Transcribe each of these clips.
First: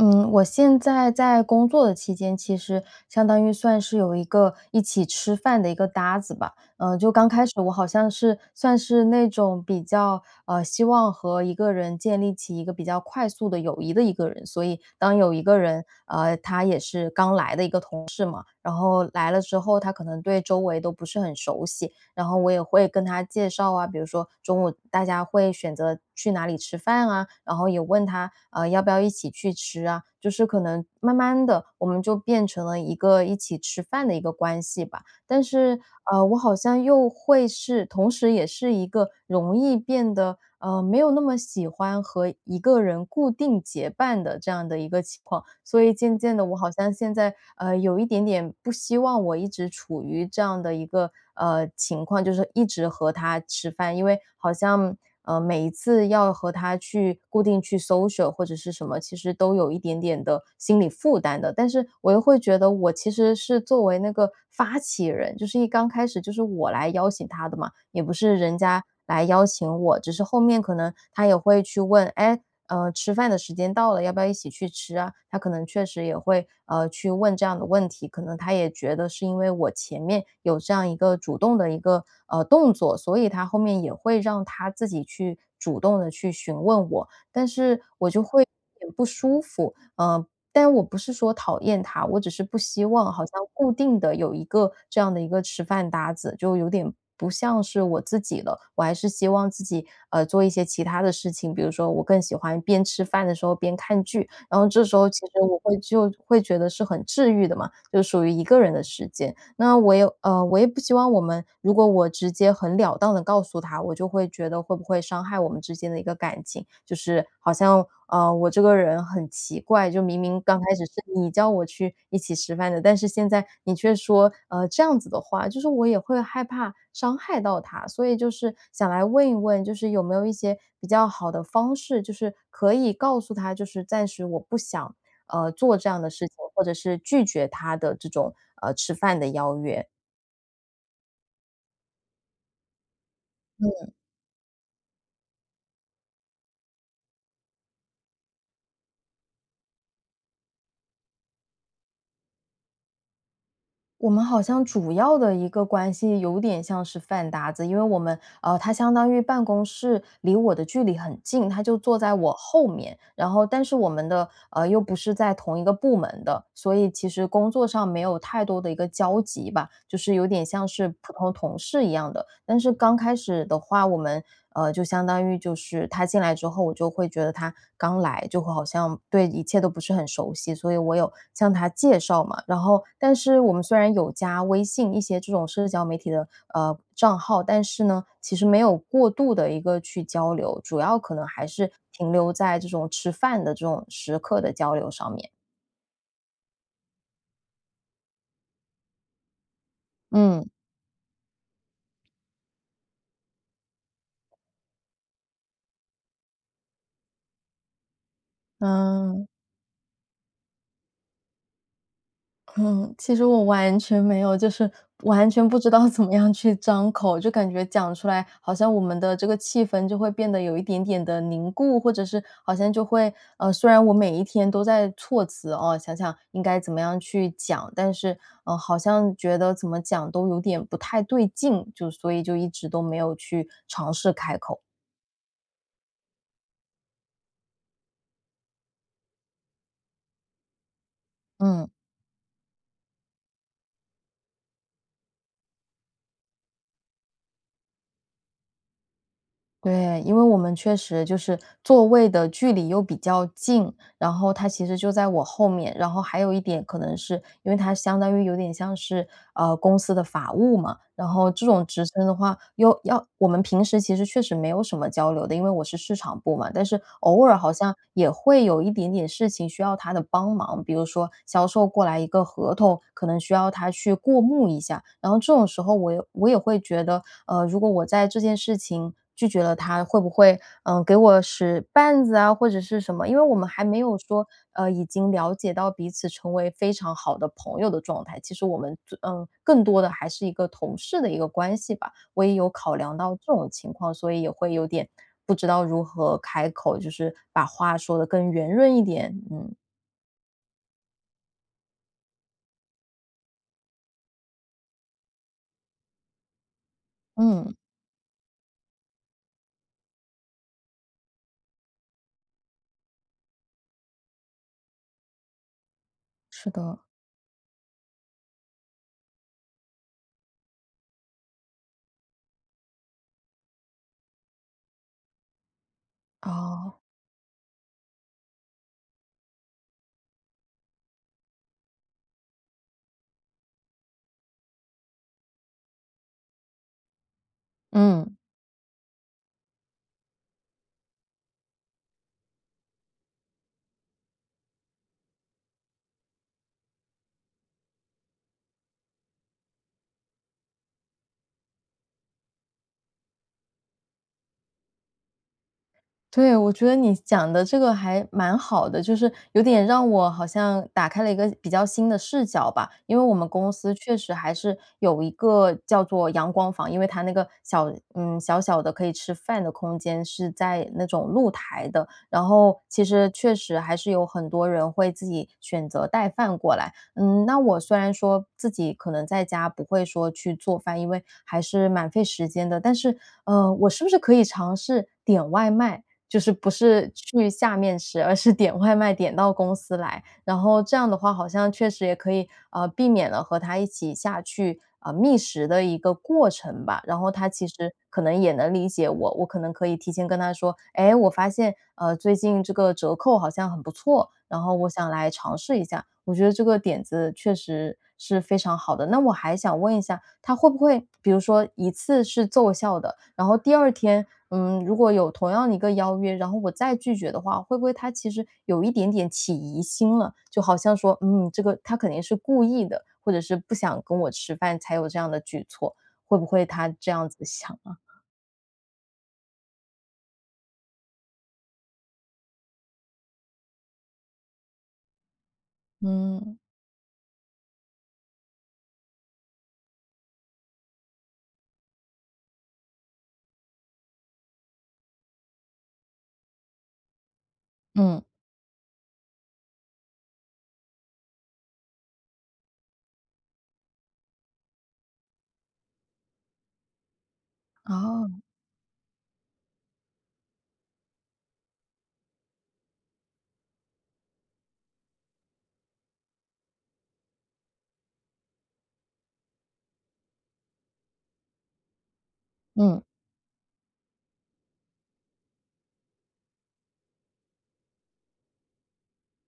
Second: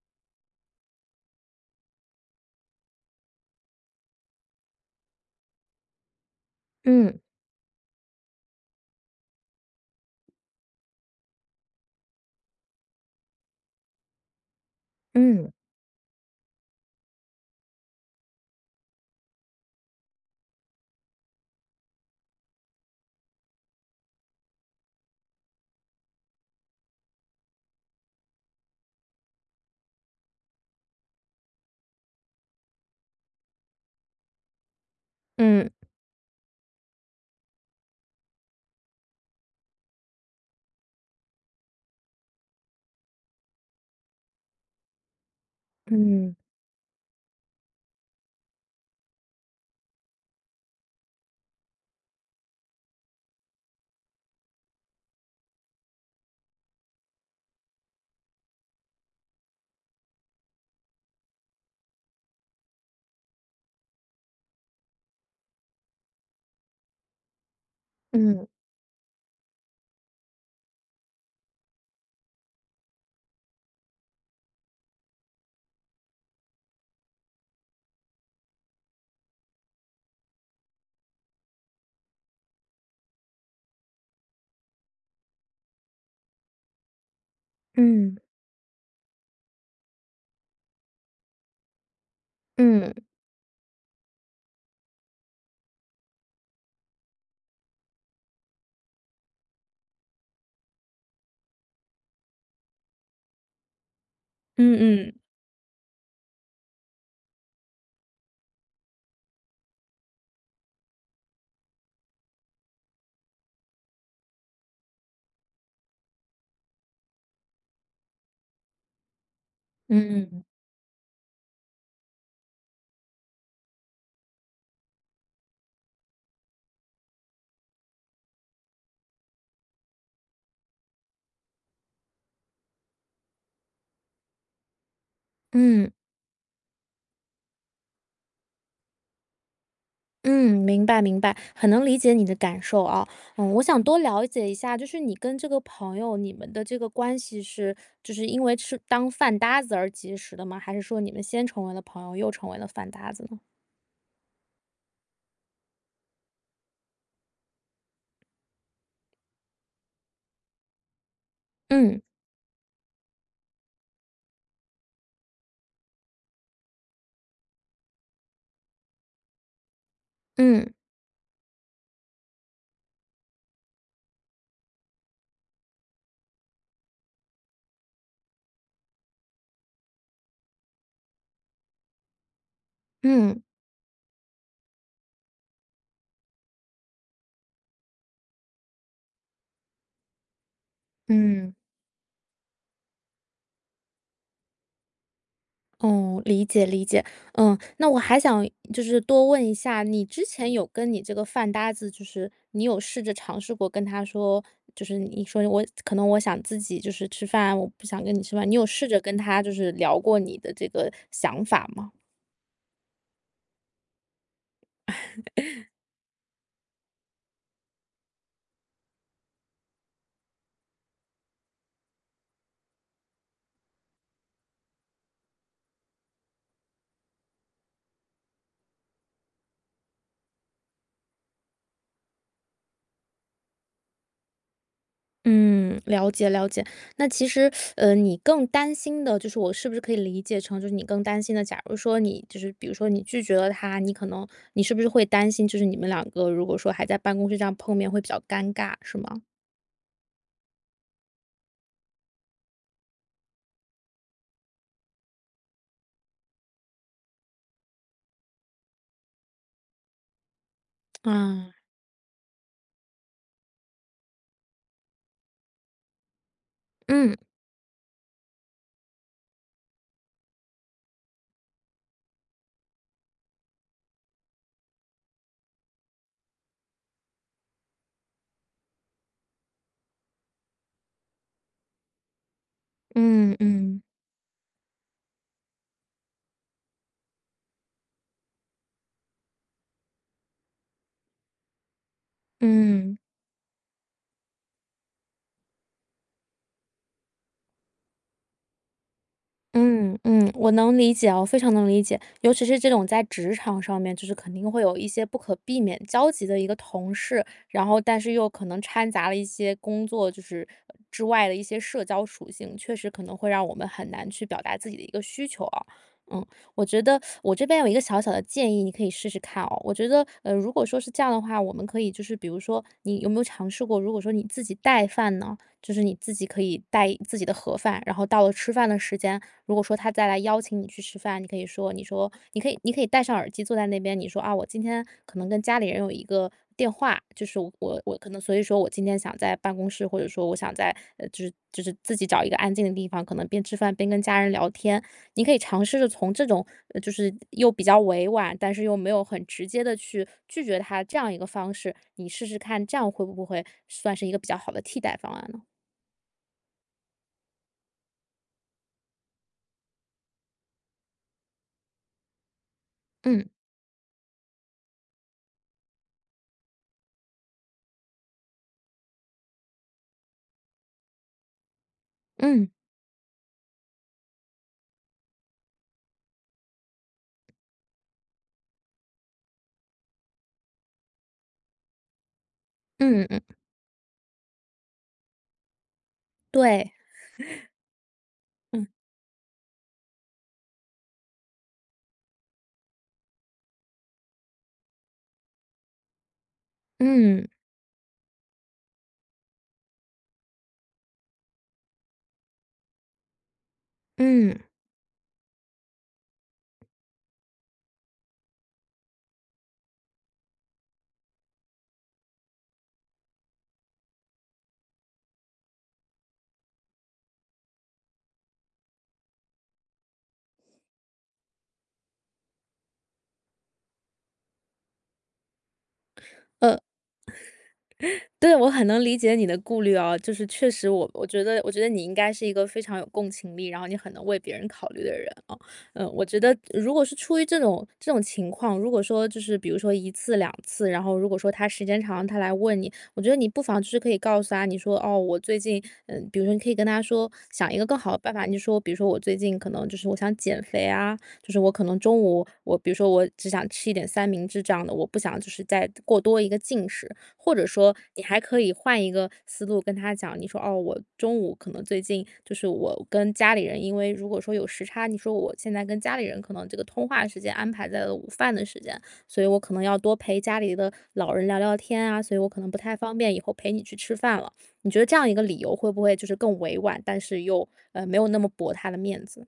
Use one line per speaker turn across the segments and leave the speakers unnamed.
嗯，我现在在工作的期间，其实相当于算是有一个一起吃饭的一个搭子吧。呃，就
嗯。
刚开始我好像是算是那种比较，呃，希望和一个人建立起一个比较快速的友谊的一个人。所以当有一
嗯。
个人，呃，他也是刚来的一个同事嘛，然后来了之后，他可能对周围都不是很熟悉，然后我也会跟他介绍啊，比如说中午大家会选择去哪里吃饭啊，然后也问他：“啊，要不要一起去吃啊？”就是可能慢慢地，我们就变成了一个一起吃饭的一个关系吧。但
嗯。
是，啊，我好像又会是同时也是一个容易变得，呃，没有那么喜欢和一个人固定结伴的，这样的一个情况。所以渐
嗯。
渐地我好像现在，呃，有一点点不希望我一直处于这样的一个，呃，情况，就是一直和他吃饭。因为好像呃，每一次要和他去固定去 social 或者是什么，其实都有一点点的心理负担的。但是我又会觉得，我其实是作为那个发起人，就是一刚开始就是我来邀请他的嘛，也不是
嗯。
人家来邀请我，只是后面可能他也会去问：“哎呃，吃饭的时间到了，要不要一起去吃啊？”他可能确实也会，呃，去问这样的问题。可能他也觉得是因为我前面有这样一个主动的一个，呃，动作，所以他后面也会让他自己去主动地去询问我。但是我
嗯。
就会有点不舒服，啊，但我不是说讨厌他，我只是不希
嗯。
望好像固定的，有一个这样的一个吃饭搭子，就有点不像是我自己了。我还是希望自己，呃，做一些其它的事情，比如说我更喜欢边吃饭的时候边看剧。然后
嗯，
这时候
嗯。
其实我会就会觉得是很治愈的嘛，就属于一个人的时间。那我也呃，我也不希望我们如果我直接很了当地告诉他，我就会觉得会不会伤害我们之间的一个感情。就是好像，啊，我这个人很奇怪，就明明
嗯。
刚开始是你叫我去一起吃饭的，但是现在你却说，呃，这样子的话，就是我也会害怕伤害到他。所以就是想来问一问，就是有没有一些比较好的方式，就是可以告诉他，就是暂时我不想，呃，做这
嗯。
样的事情，或者是拒绝他的这种，呃，吃饭的邀约。
嗯，明白，明白，很能理解你的感受，啊。嗯，我想
嗯。
多了解一下，就是你跟这个朋友，你们的这个关系是就是因为就是当饭搭子而结识的吗？还是说你们先成为了朋友，又成为了饭搭子呢？
我们好像主要的一个关系有点像是饭搭子，因为我们呃，他相当于办公室离我的距离很近，他就坐
嗯。
在我后面。然后但是我们的呃，又不是在同一个部门的，所以其实工作上没有太多的一个交集吧，就是有点像
嗯。
是普通同事一样的。但是刚开始的话，我们呃，就相当于就是他进来之后，我就会觉得他刚来，就会好像对一切都不是很熟悉。所以我有向他介绍嘛，然后但是
嗯。
我们虽然有加微信一些这种社交媒体的，呃，账号，但是呢，其实没有过度地一个去交流，主要可能还
嗯。
是停留在这种吃饭的这种时刻的交流上面。
哦，理解，理解。嗯，那我还想就是多问一下，你之
嗯。
前有跟你这个饭搭子就是你有试着尝试过跟他说就是你说：“我可能我想自己就是吃饭，我不想跟你吃饭。”你有试着跟
啊。
他就是聊过你的这个想法吗？
嗯，其实我完全没有，就是完全不 知道怎么样去张口。就感觉讲出来，好像我们的这个气氛就会变得有一点点地凝固。或者是好像就会呃，虽然我每一天都在措辞，哦，想想应该怎么样去讲。但是，嗯，好像觉得怎么讲都有点不太对劲，就所以就一直都没有去尝试开口。
嗯，了解，了解。那其实，呃，你更担心的就是我是不是可以理解成就是你更担心的假
嗯。
如说你就是比如说你拒绝了他，你可能你是不是会担心就是你们两个如果说还在办公室这样碰面会比较尴尬，是吗？
对，因为我们确实就是座位的距离又比较近。然后他其实就在我后面，然后还有一点可能是因为他相当于有点像是，呃，公司的法务嘛，然后这
嗯。
种职称的话又要我们平时其实确实没有什么交流的，因为我是市场部嘛，但是
嗯。
偶尔好像也会有一点点事情需要他的帮忙。比如说销售过来一个合同，可能需要他去过目一下。然后这种时候我也我也会觉得，呃，如果我在这件事情拒绝了他，会不会，呃，给我使绊子啊或者是什么。因为我
嗯，
们还没
嗯。
有说，呃，已经了解到彼此成为非常好的朋友的状态。其实我们最呃，更多的还是一个同事的一个关系吧，我也有考量
嗯。
到这种情况，所以也会有点不知道如何开口，就是把话说得更圆润一点。嗯。
嗯，嗯，我能理解哦，非常能理解。尤其是这种在职场上面，就是肯定会有一些不可避免交集的一个同事。
嗯。
然后但是又可能掺杂了一些工作，就是呃，之外的一些社交属性，确实可能会让我们很难去表达自己的一个需求啊。嗯，
是
我
的。
觉得 我这边有一个小小的建议，你可以试试看哦。我觉得呃，如果说是这样的话，我们可以就是比如说你有没有尝试过如果说你自己带饭呢？就是你自己可以
哦。
带一自己的盒饭，然后到了吃饭的时间，如果说他再来邀请你去吃饭，你可以说你说你可以你可以戴上耳机坐在那边。你说：“啊，我今天可能跟家里人有一个电话。就是我我可
嗯。
能所以说我今天想在办公室。”或者说：“我想在嗯，就是就是自己找一个安静的地方，可能边吃饭边跟家人聊天。“你可以尝试着从这种就是又比较委婉，但是又没有很直接地去拒绝他这样一个方式。你试试看，这样会不会算是一个比较好的替代方案呢？
对，我觉得你讲的这个还蛮好的，就是有点让我好像打开了一个比较新的视角吧。因为我们
嗯。
公司确实还是有一个叫做阳光房，因为它那个小，嗯，小小的可以吃饭的空间，是在那种露台的，然
嗯。
后其实确实还是有很多人会自己选择带饭过来。嗯，那我虽然说自己可能在家不会说去做饭，因为还是蛮费时间的。但是，
嗯嗯。
呃，我是不是可以尝试点外卖，就是不
对。
是去 下面吃，而是点
嗯。
外卖点到公司来，然后这样的话好像确实也可以，呃，避免了和他一起下去，呃，觅食的一个过程吧。然后
嗯。
他其实可能也能理解我，我可能可以提前跟他说，哎，我发现，呃，最近这个折扣好像很不错，
嗯。
然后我想来尝试一下。我觉得这个点子确实是非常好的。那我还想问一下，他会不会比如说一次是奏效的，然后第2天，呃，如果有同样的一个邀约，然后我再拒绝的话，会不会他其实有一点点起疑心了？就好像说，嗯，这个她肯定是故意的，或者是不想跟我吃饭，才有这样的举措，会不会
呃。
他这样子想啊？
对，我很能理解你的顾虑啊。就是确实我我觉得我觉得你应该是一个非常有共情力，然后你很能为别人考虑的人啊，呃，我觉得
嗯。
如果是出于这种这种情况，如果说就是比如说1次2次，然后如果说他时间长了，他来问你，我觉得你不妨就是可以告诉他，你说哦，我最近，呃，比如说你可以跟他说，想一个更好的
嗯。
办法。你说比如说我最近可能就是我想减肥啊，就是我可能中午我比如说我只想吃一点三明治这样的，我不想就是再过多一个进食。或者说你
哦。
还可以换一个思路跟他讲，你说哦，我中午可能最近就是我跟家里人，因为如果说有时差，你说我现在跟家里人可能这个通话时间安排在了午饭的时间，所以我可能要多陪家里的老人聊聊天啊，所以我可能不太
嗯。
方便以后陪你去吃饭了。你觉得这样一个理由会不会就是更委婉，但是又，呃，没有那么驳他的面子？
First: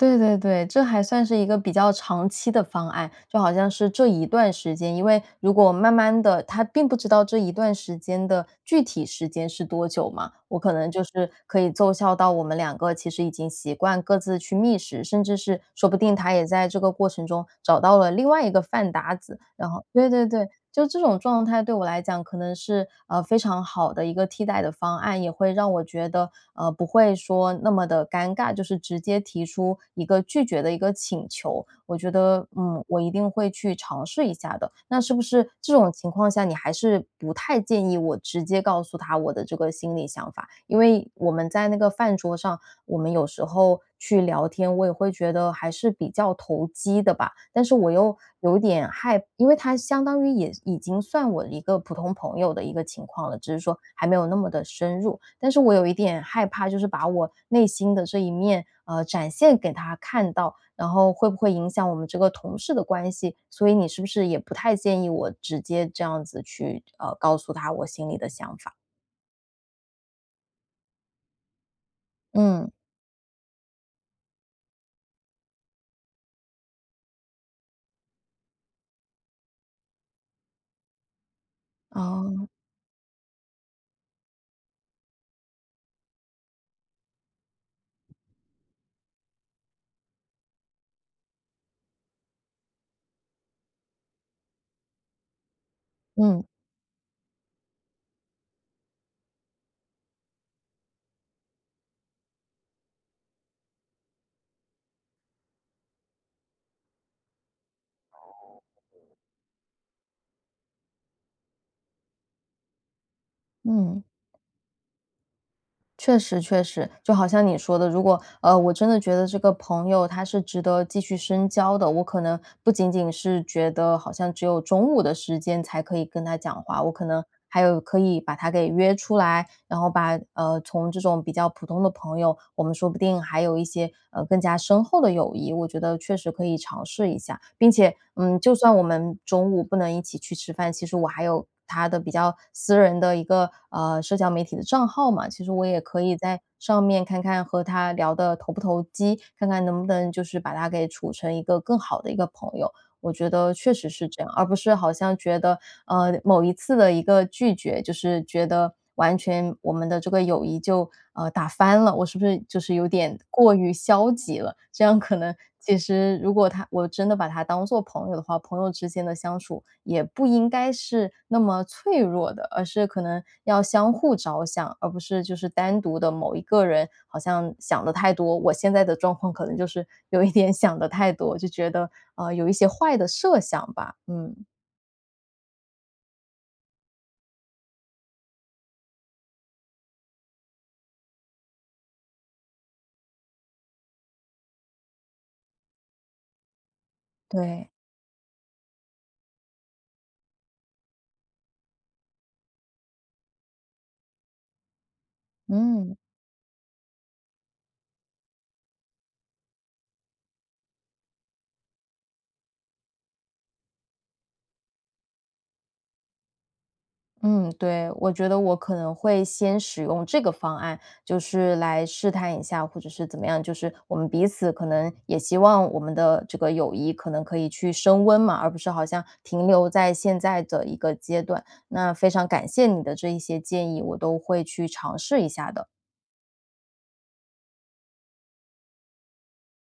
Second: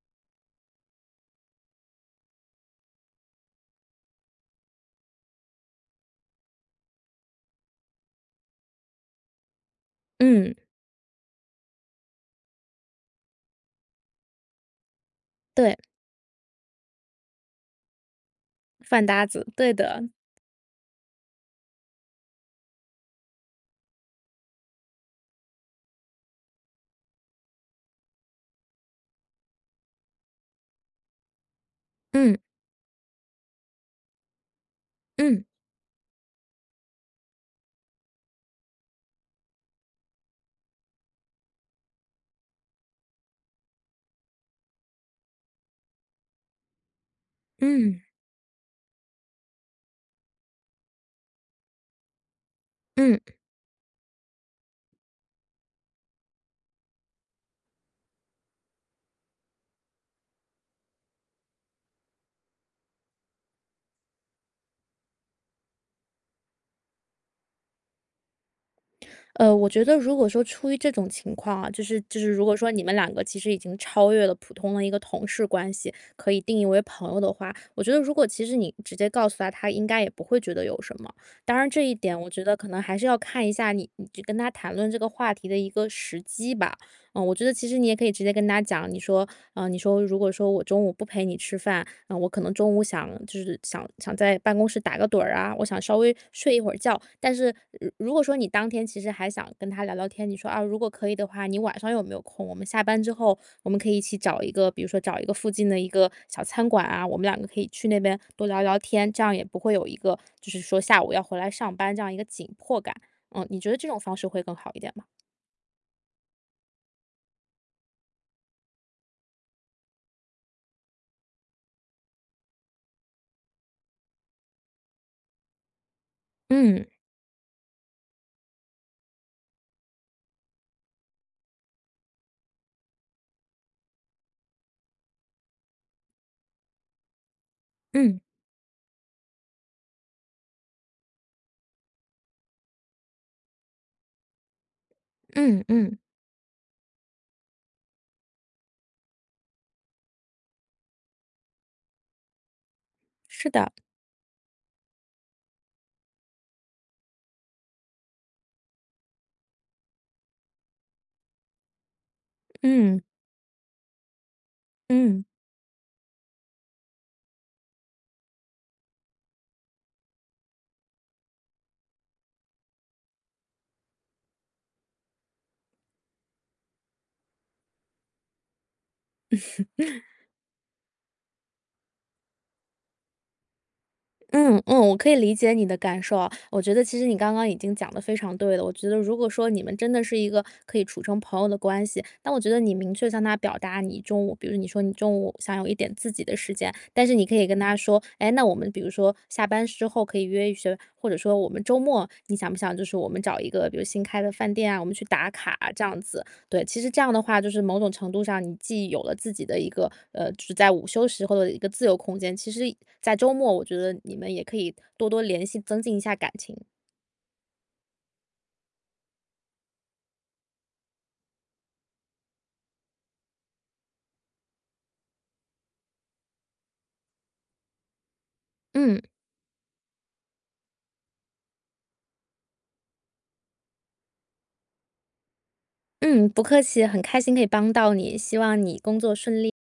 对对对，这还算是一个比较长期的方案。就好像是这一段时间，因为如果慢慢地他并不知道这一段时间的具体时间是多久嘛，
嗯。
我可能就是可以奏效到我们2个其实已经习惯各自去觅食，甚至是
对。
说不定他也在这个过程中找到了另外一个饭
饭
搭
搭
子。
子，
然
对
后
的。
对对对，就这种状态对我来讲可能是，呃，非常好的一个替代的方案，也会让我觉得，呃，不会说那么地尴尬就是直接提出一个拒绝的一个请求。我觉
嗯。
得，呃，我一定会去尝试一下的。那是不
嗯。
是这种情况下，你还是不太建议我直接告诉他我的这个心里想法？因为我们在那个饭桌上，我们有时候去聊天，我也会觉得还是比较投机的吧。但是我
嗯。
又有点害因为他相当于也已经算我的一个普通朋友的一个情
嗯。
况了，只是说还没有那么地深入。但是我有一点害怕，就是把我内心的这一面，呃，展现给他看到，然后会不会影响我们这个同事的关系？所以你是不是也不太建议我直接这样子去，呃，告诉他我心里的想法？
呃，我觉得如果说出于这种情况啊，就是就是如果
嗯。
说你们2个其实已经超越了普通的一个同事关系，可以定义为朋友的话，我觉得如果其实你直接告诉他，他应该也不会觉得有什么。当然这一点，我觉
哦。
得可能还是要看一下你你跟他谈论这个话题的一个时机吧。嗯，我觉得其实你也可以直接跟他讲，你说呃，你说：“如果说我中午不陪你吃饭，呃，我可能中午想就是想想在办公室打个盹儿啊，我想稍微
嗯。
睡一会儿觉。”但是如如果说你当天其实还想跟他聊聊天，你说：“啊，如果可以的话，你晚上有没有空？我们下班之后，我们可以一起找一个比如说找一个附近的一个小餐馆啊，我们2个可以去那边多聊
哦。
聊天，这样也不会有一个就是说下午要回来上班这样一个紧迫感。”嗯，你觉得这种
嗯。
方式会更好一点吗？
确实确实，就好像你说的。如果，呃，我真的觉得这个朋友他是值得继续深交的，我可能不仅仅是觉得好像只有中午的时间才可以跟他讲话，
嗯。
我可能还有可以把他给约出来，然后把呃，从这种比较普通的朋友，我们说不定还有一些，呃，更加深厚的友谊。我觉得确实可以尝试一下，并且，
嗯。
嗯，就算我们中午不能一起去吃饭，其实我还有他的比较私人的一个，呃，社交媒体的账号嘛。其实
嗯
我也
嗯。
可以在上面看看和他聊得投不投机，看看能不能就是把他给处成一个更好的一个朋友。我觉
是
得
的。
确实是这样，而不是好像觉得，呃，某一次的一个拒绝，就是觉得完全我们的这个友谊就，呃，打翻了。我是不是就是有
嗯。
点过于消极了，这样可
嗯。
能其实如果他我真的把他当做朋友的话，朋友之间的相处也不应该是那么脆弱的，而是可能要相互着想，而不是就是单独的某一个人好像想得太多。我现在的状况可能就是有 一点想得太多，就觉得啊，有一些坏的设想吧。嗯。
嗯嗯，我可以理解你的感受啊，我觉得其实你刚刚已经讲得非常对了。我觉得如果说你们真的是一个可以处成朋友的关系，那我觉得你明确向他表达你中午，比如你说你中午想有一点自己的时间，但是你可以跟
对。
他说，哎，那我们比如说下班之后可以约一约，或者说我们周末，你想不想就是我们找一个，比如新开的饭店啊，我们去打卡这
嗯。
样子。对，其实这样的话，就是某种程度上，你既有了自己的一个，呃，只在午休时候的一个自由空间，其实在周末，我觉得你们也可以多多联系，增进一下感情。
嗯，对，我觉得我可能会先使用这个方案，就是来试探一下，或者是怎么样，就是我们彼此可能也希望我们的这个友谊可能可以去升温嘛，而不是好
嗯。
像停留在现在的一个阶段。那非常感谢你的这一些建议，我都会去尝试一下的。
嗯，不客气，很开心可以帮到你，希望你工作顺利！